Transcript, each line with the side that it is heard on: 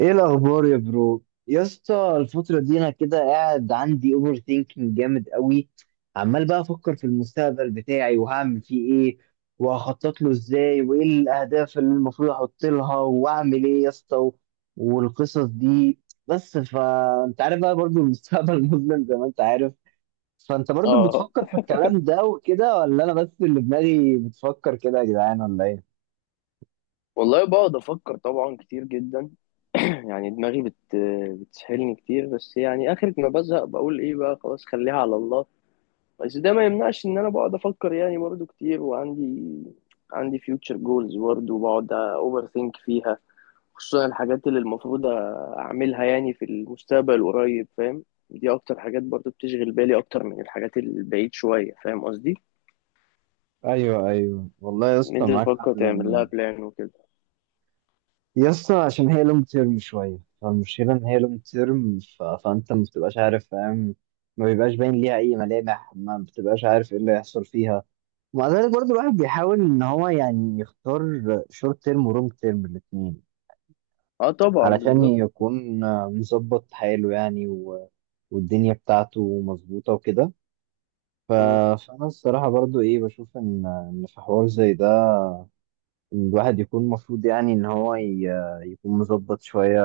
right: ايه الاخبار يا برو يا اسطى؟ الفتره دي انا كده قاعد عندي اوفر ثينكينج جامد قوي. عمال بقى افكر في المستقبل بتاعي وهعمل فيه ايه، وهخطط له ازاي، وايه الاهداف اللي المفروض احط لها واعمل ايه يا اسطى والقصص دي. بس فانت عارف بقى برضو المستقبل مظلم زي ما انت عارف. فانت برضو
left: اه،
right: بتفكر في الكلام ده وكده، ولا انا بس اللي دماغي بتفكر كده يا جدعان ولا ايه؟
left: والله بقعد افكر طبعا كتير جدا. يعني دماغي بتسحلني كتير، بس يعني اخر ما بزهق بقول ايه بقى خلاص خليها على الله. بس ده ما يمنعش ان انا بقعد افكر يعني برضو كتير، وعندي future goals برضو بقعد اوفر ثينك فيها، خصوصا الحاجات اللي المفروض اعملها يعني في المستقبل القريب، فاهم؟ دي اكتر حاجات برضو بتشغل بالي اكتر من الحاجات البعيد شوية، فاهم قصدي؟
right: ايوه ايوه والله يا
left: ان
right: اسطى،
left: انت
right: معاك حق.
left: تفكر تعمل لها
right: لان
left: بلان وكده.
right: يا اسطى عشان هي لونج تيرم شويه، فالمشكله ان هي لونج تيرم فانت ما بتبقاش عارف، فاهم؟ ما بيبقاش باين ليها اي ملامح، ما بتبقاش عارف ايه اللي هيحصل فيها. ومع ذلك برضه الواحد بيحاول ان هو يعني يختار شورت تيرم ولونج تيرم الاثنين
left: اه طبعا
right: علشان
left: بالظبط.
right: يكون مظبط حاله يعني والدنيا بتاعته مظبوطه وكده. ف...
left: م-
right: فانا الصراحه برضه ايه، بشوف ان في حوار زي ده الواحد يكون المفروض يعني ان هو يكون مظبط شويه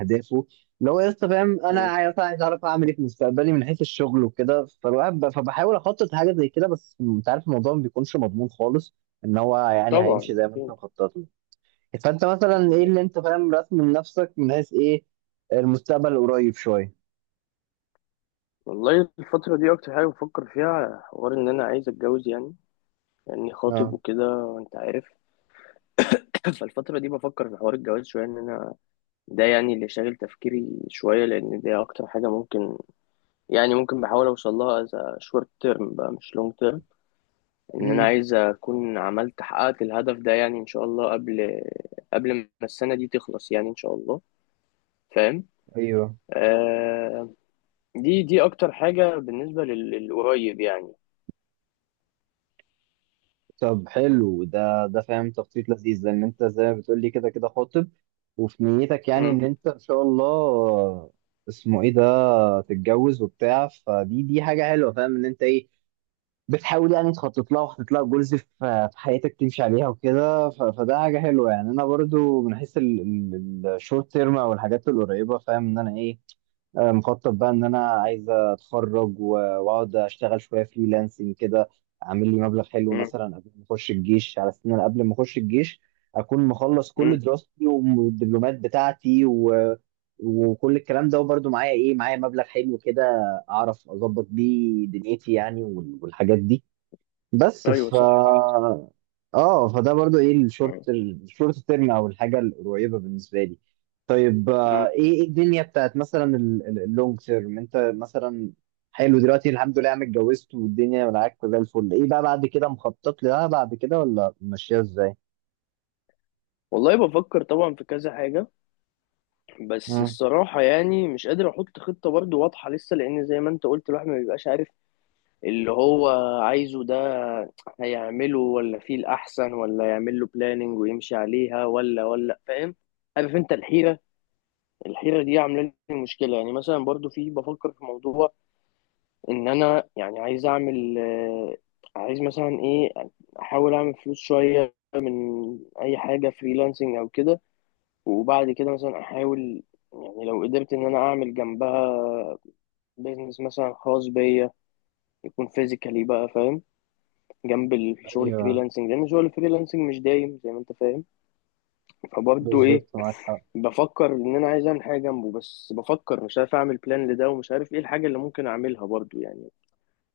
right: اهدافه. لو يا اسطى فاهم، انا
left: م.
right: عايز اعرف اعمل ايه في مستقبلي من حيث الشغل وكده، فالواحد فبحاول اخطط حاجه زي كده. بس انت عارف الموضوع ما بيكونش مضمون خالص ان هو يعني هيمشي
left: طبعا
right: زي ما انت
left: أكيد.
right: مخطط له. فانت مثلا ايه
left: بالظبط.
right: اللي انت فاهم رسم لنفسك من حيث ايه المستقبل القريب شويه؟
left: والله الفترة دي أكتر حاجة بفكر فيها حوار إن أنا عايز أتجوز يعني، لأني خاطب
right: اه،
left: وكده أنت عارف. فالفترة دي بفكر في حوار الجواز شوية إن أنا، ده يعني اللي شاغل تفكيري شوية، لأن دي أكتر حاجة ممكن يعني ممكن بحاول أوصل لها، شورت تيرم بقى مش لونج تيرم. إن أنا
right: امم،
left: عايز أكون عملت حققت الهدف ده، يعني إن شاء الله قبل ما السنة دي تخلص، يعني إن شاء الله. فاهم.
right: ايوه.
left: آه دي أكتر حاجة بالنسبة للقريب يعني.
right: طب حلو، ده ده فاهم تخطيط لذيذ، لان انت زي ما بتقولي كده كده خاطب وفي نيتك يعني ان انت ان شاء الله اسمه ايه ده، تتجوز وبتاع. فدي دي حاجه حلوه، فاهم ان انت ايه بتحاول يعني تخطط لها وحاطط لها جولز في في حياتك تمشي عليها وكده. فده حاجه حلوه. يعني انا برضو من حيث الشورت تيرم او الحاجات القريبه، فاهم ان انا ايه، آه، مخطط بقى ان انا عايز اتخرج واقعد اشتغل شويه فريلانسنج كده، اعمل لي مبلغ حلو
left: مم.
right: مثلا قبل ما اخش الجيش. على سنة أنا قبل ما اخش الجيش اكون مخلص كل
left: مم.
right: دراستي والدبلومات بتاعتي وكل الكلام ده، وبرده معايا ايه، معايا مبلغ حلو كده اعرف اظبط بيه دنيتي يعني، والحاجات دي. بس
left: ايوه
right: ف،
left: صح، احسن.
right: اه، فده برضو ايه
left: مم.
right: الشورت تيرم او الحاجه القريبه بالنسبه لي. طيب آه،
left: مم.
right: ايه ايه الدنيا بتاعت مثلا اللونج تيرم انت مثلا؟ حلو دلوقتي الحمد لله عم اتجوزت والدنيا معاك زي الفل، ايه بقى بعد كده مخطط لها بعد كده، ولا ماشيه ازاي؟
left: والله بفكر طبعا في كذا حاجه، بس
right: مم.
left: الصراحه يعني مش قادر احط خطه برضو واضحه لسه، لان زي ما انت قلت الواحد ما بيبقاش عارف اللي هو عايزه ده هيعمله ولا فيه الاحسن، ولا يعمل له بلاننج ويمشي عليها، ولا فاهم؟ عارف انت الحيره دي عامله لي مشكله. يعني مثلا برضو في بفكر في موضوع ان انا يعني عايز اعمل، عايز مثلا ايه، احاول اعمل فلوس شويه من اي حاجه فريلانسنج او كده، وبعد كده مثلا احاول، يعني لو قدرت ان انا اعمل جنبها بيزنس مثلا خاص بيا، يكون فيزيكالي بقى فاهم، جنب الشغل
right: ايوه،
left: الفريلانسنج لان شغل الفريلانسنج مش دايم زي ما انت فاهم. فبرضه ايه،
right: بالظبط معاك حق.
left: بفكر ان انا عايز اعمل حاجه جنبه، بس بفكر مش عارف اعمل بلان لده، ومش عارف ايه الحاجه اللي ممكن اعملها برضه يعني.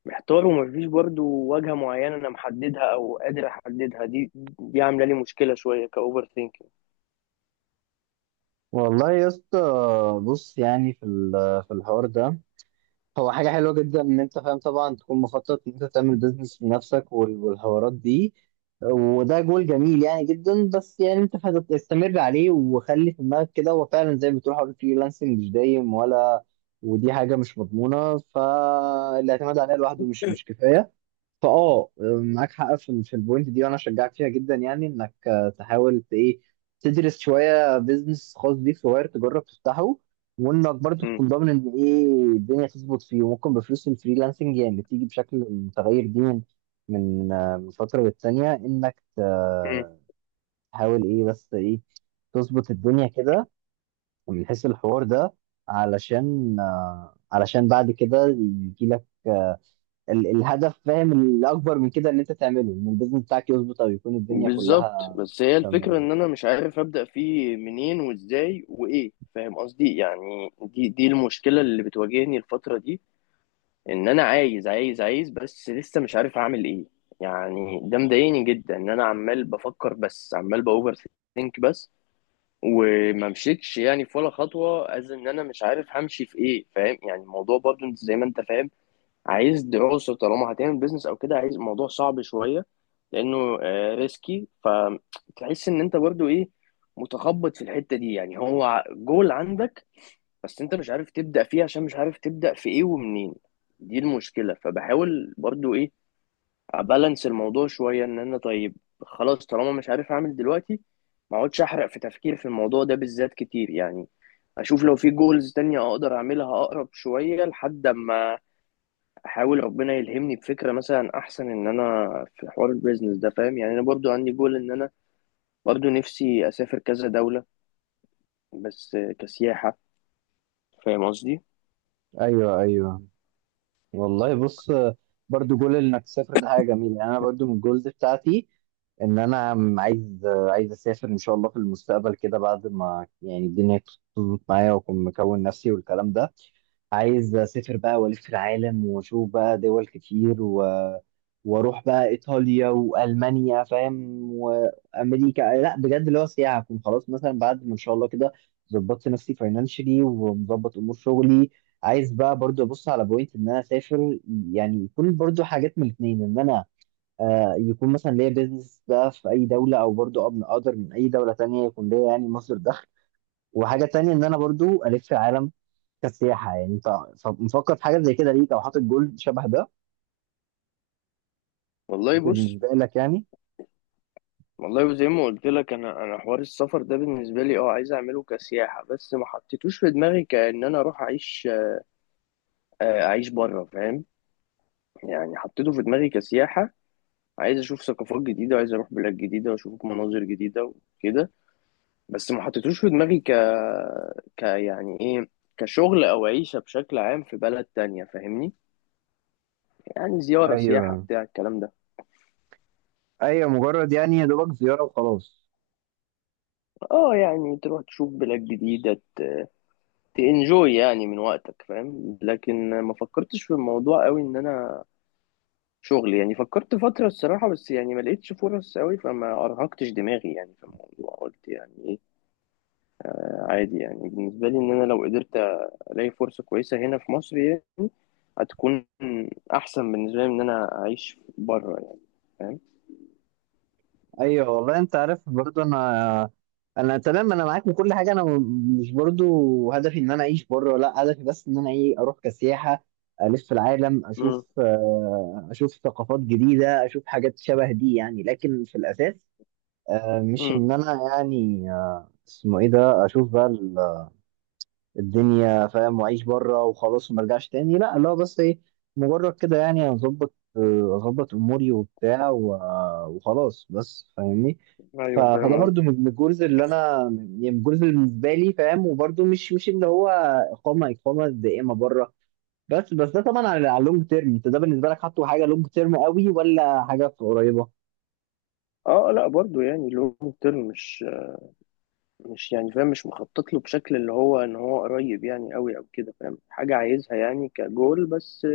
left: محتار، ومفيش برضو واجهة معينة أنا محددها أو قادر أحددها. دي عاملة لي مشكلة شوية كأوفر ثينكينج.
right: والله يا اسطى، بص، يعني في في الحوار ده هو حاجة حلوة جدا إن أنت فاهم طبعا تكون مخطط إن أنت تعمل بيزنس لنفسك والحوارات دي، وده جول جميل يعني جدا. بس يعني أنت استمر عليه وخلي في دماغك كده، هو فعلا زي ما بتقول حوار الفريلانسنج مش دايم ولا، ودي حاجة مش مضمونة، فالاعتماد عليها لوحده مش كفاية، فاه، معاك حق في في البوينت دي، وانا اشجعك فيها جدا. يعني انك آه، تحاول ايه، تدرس شويه بيزنس خاص بيك صغير، تجرب تفتحه. وانك برضو
left: مم.
right: تكون ضامن ان ايه الدنيا تظبط فيه، وممكن بفلوس الفريلانسنج يعني اللي بتيجي بشكل متغير دي من من آه، من فتره للتانيه انك
left: مم.
right: تحاول ايه بس ايه تظبط الدنيا كده من حيث الحوار ده، علشان آه، علشان بعد كده يجي لك الهدف، فاهم الاكبر من كده، ان انت تعمله، ان البيزنس بتاعك يظبط او يكون الدنيا
left: بالظبط.
right: كلها
left: بس هي الفكرة
right: تمام.
left: إن أنا مش عارف أبدأ فيه منين وإزاي وإيه، فاهم قصدي؟ يعني دي المشكلة اللي بتواجهني الفترة دي. إن أنا عايز، بس لسه مش عارف أعمل إيه. يعني ده مضايقني جدا إن أنا عمال بفكر، بس عمال بأوفر ثينك بس، وما مشيتش يعني في ولا خطوة. ان انا مش عارف همشي في ايه، فاهم؟ يعني الموضوع برضو انت زي ما انت فاهم، عايز دراسة طالما هتعمل بيزنس او كده، عايز الموضوع صعب شوية لانه ريسكي. فتحس ان انت برضو ايه، متخبط في الحتة دي. يعني هو جول عندك بس انت مش عارف تبدأ فيه عشان مش عارف تبدأ في ايه ومنين. دي المشكلة. فبحاول برضو ابالانس الموضوع شويه، ان انا طيب خلاص طالما مش عارف اعمل دلوقتي، ما اقعدش احرق في تفكير في الموضوع ده بالذات كتير يعني. اشوف لو في جولز تانية اقدر اعملها اقرب شويه، لحد اما احاول ربنا يلهمني بفكره مثلا احسن، ان انا في حوار البيزنس ده فاهم. يعني انا برضو عندي جول ان انا برضو نفسي اسافر كذا دوله، بس كسياحه، فاهم قصدي؟
right: ايوه ايوه والله، بص، برضو جول انك تسافر ده حاجه جميله. يعني انا برضو من الجولز بتاعتي ان انا عايز اسافر ان شاء الله في المستقبل كده، بعد ما يعني الدنيا تظبط معايا واكون مكون نفسي والكلام ده. عايز اسافر بقى والف العالم واشوف بقى دول كتير واروح بقى ايطاليا والمانيا فاهم، وامريكا، لا بجد اللي هو سياحه، اكون خلاص مثلا بعد ما ان شاء الله كده ظبطت نفسي فاينانشلي ومظبط امور شغلي، عايز بقى برضو ابص على بوينت ان انا اسافر. يعني يكون برضو حاجات من الاثنين، ان انا آه يكون مثلا ليا بيزنس بقى في اي دوله، او برضو ابن اقدر من اي دوله تانية يكون ليا يعني مصدر دخل، وحاجه تانية ان انا برضو الف العالم كسياحة. يعني انت مفكر في حاجة زي كده ليك، او حاطط جول شبه ده
left: والله بص.
right: بالنسبة لك يعني؟
left: والله زي ما قلت لك انا، حوار السفر ده بالنسبه لي اه عايز اعمله كسياحه، بس ما حطيتوش في دماغي كأن انا اروح اعيش، اعيش بره، فاهم؟ يعني حطيته في دماغي كسياحه، عايز اشوف ثقافات جديده وعايز اروح بلاد جديده واشوف مناظر جديده وكده. بس ما حطيتوش في دماغي يعني ايه، كشغل او عيشه بشكل عام في بلد تانية، فاهمني؟ يعني زياره سياحه
right: ايوه
left: بتاع الكلام ده.
right: ايوه، مجرد يعني يا دوبك زياره وخلاص.
left: اه يعني تروح تشوف بلاد جديده، تنجوي يعني من وقتك، فاهم؟ لكن ما فكرتش في الموضوع قوي ان انا شغل يعني. فكرت فترة الصراحة، بس يعني ما لقيتش فرص قوي فما ارهقتش دماغي يعني في الموضوع. قلت يعني ايه عادي يعني، بالنسبة لي ان انا لو قدرت الاقي فرصة كويسة هنا في مصر يعني، هتكون احسن بالنسبة لي من ان انا اعيش بره يعني، فاهم؟
right: ايوه والله، انت عارف برضو انا، انا تمام، انا معاك من كل حاجه. انا مش برضو هدفي ان انا اعيش بره، لا هدفي بس ان انا ايه اروح كسياحه، الف العالم اشوف آه، اشوف ثقافات جديده، اشوف حاجات شبه دي يعني. لكن في الاساس آه، مش
left: امم.
right: ان انا يعني آه، اسمه ايه ده، اشوف بقى الدنيا فاهم واعيش بره وخلاص وما ارجعش تاني، لا لا، بس ايه مجرد كده يعني اظبط اموري وبتاع وخلاص بس، فاهمني؟
left: ايوه
right: فده
left: فاهم
right: برضو
left: قصدي.
right: من من الجولز اللي انا، يعني من الجولز اللي بالنسبه لي، فاهم، وبرضو مش اللي هو اقامه دائمه بره. بس بس ده طبعا على على لونج تيرم. انت ده بالنسبه لك حاطه حاجه لونج تيرم قوي، ولا حاجه قريبه؟
left: اه لا برضو يعني لونج تيرم، مش يعني فاهم مش مخطط له بشكل اللي هو ان هو قريب يعني قوي او كده، فاهم. حاجه عايزها يعني كجول بس،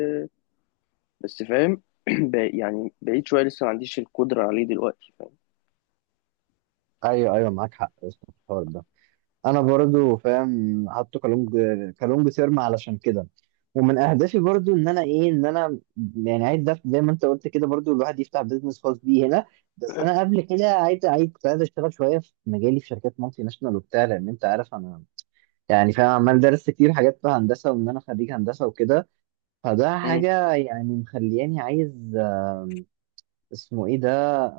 left: فاهم. يعني بعيد شويه، لسه ما عنديش القدره عليه دلوقتي، فاهم.
right: ايوه ايوه معاك حق يا أسطى في الحوار ده. انا برضو فاهم حاطه كالونج كالونج سيرما علشان كده. ومن اهدافي برضو ان انا ايه، ان انا يعني عايز ده زي ما انت قلت كده، برضو الواحد يفتح بيزنس خاص بيه هنا. بس انا قبل كده عايز كنت عايز اشتغل شويه في مجالي في شركات مالتي ناشونال وبتاع، لان انت عارف انا يعني فاهم عمال درست كتير حاجات في هندسه وان انا خريج هندسه وكده. فده
left: مم.
right: حاجه يعني مخلياني عايز آم، اسمه ايه ده،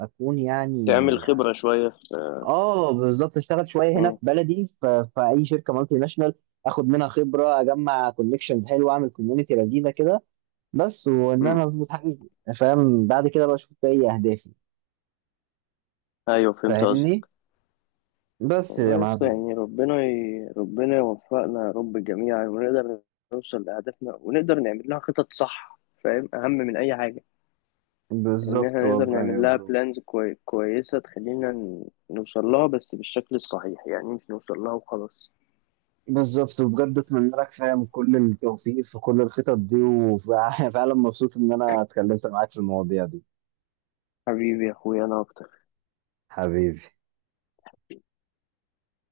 right: اكون يعني،
left: تعمل خبره شويه في.
right: اه بالظبط، اشتغل شويه هنا في
left: مم.
right: بلدي في اي شركه مالتي ناشونال اخد منها خبره، اجمع كونكشنز حلوه، اعمل كوميونتي لذيذه كده بس، وان
left: مم.
right: انا اظبط حاجتي، فاهم، بعد كده بقى اشوف بقى ايه اهدافي،
left: ايوه فهمت
right: فاهمني؟
left: قصدك.
right: بس يا
left: والله يا اسطى
right: معلم.
left: يعني ربنا يوفقنا يا رب جميعا، ونقدر نوصل لاهدافنا، ونقدر نعمل لها خطط صح فاهم، اهم من اي حاجه. ان
right: بالظبط
left: احنا نقدر
right: والله يا
left: نعمل لها
right: برو.
left: بلانز كويسة تخلينا نوصل لها، بس بالشكل الصحيح يعني، مش نوصل لها وخلاص.
right: بالظبط وبجد اتمنى لك فاهم كل التوفيق في كل الخطط دي، وفعلا مبسوط ان انا اتكلمت معاك في المواضيع دي.
left: حبيبي يا اخويا، انا اكتر.
right: حبيبي.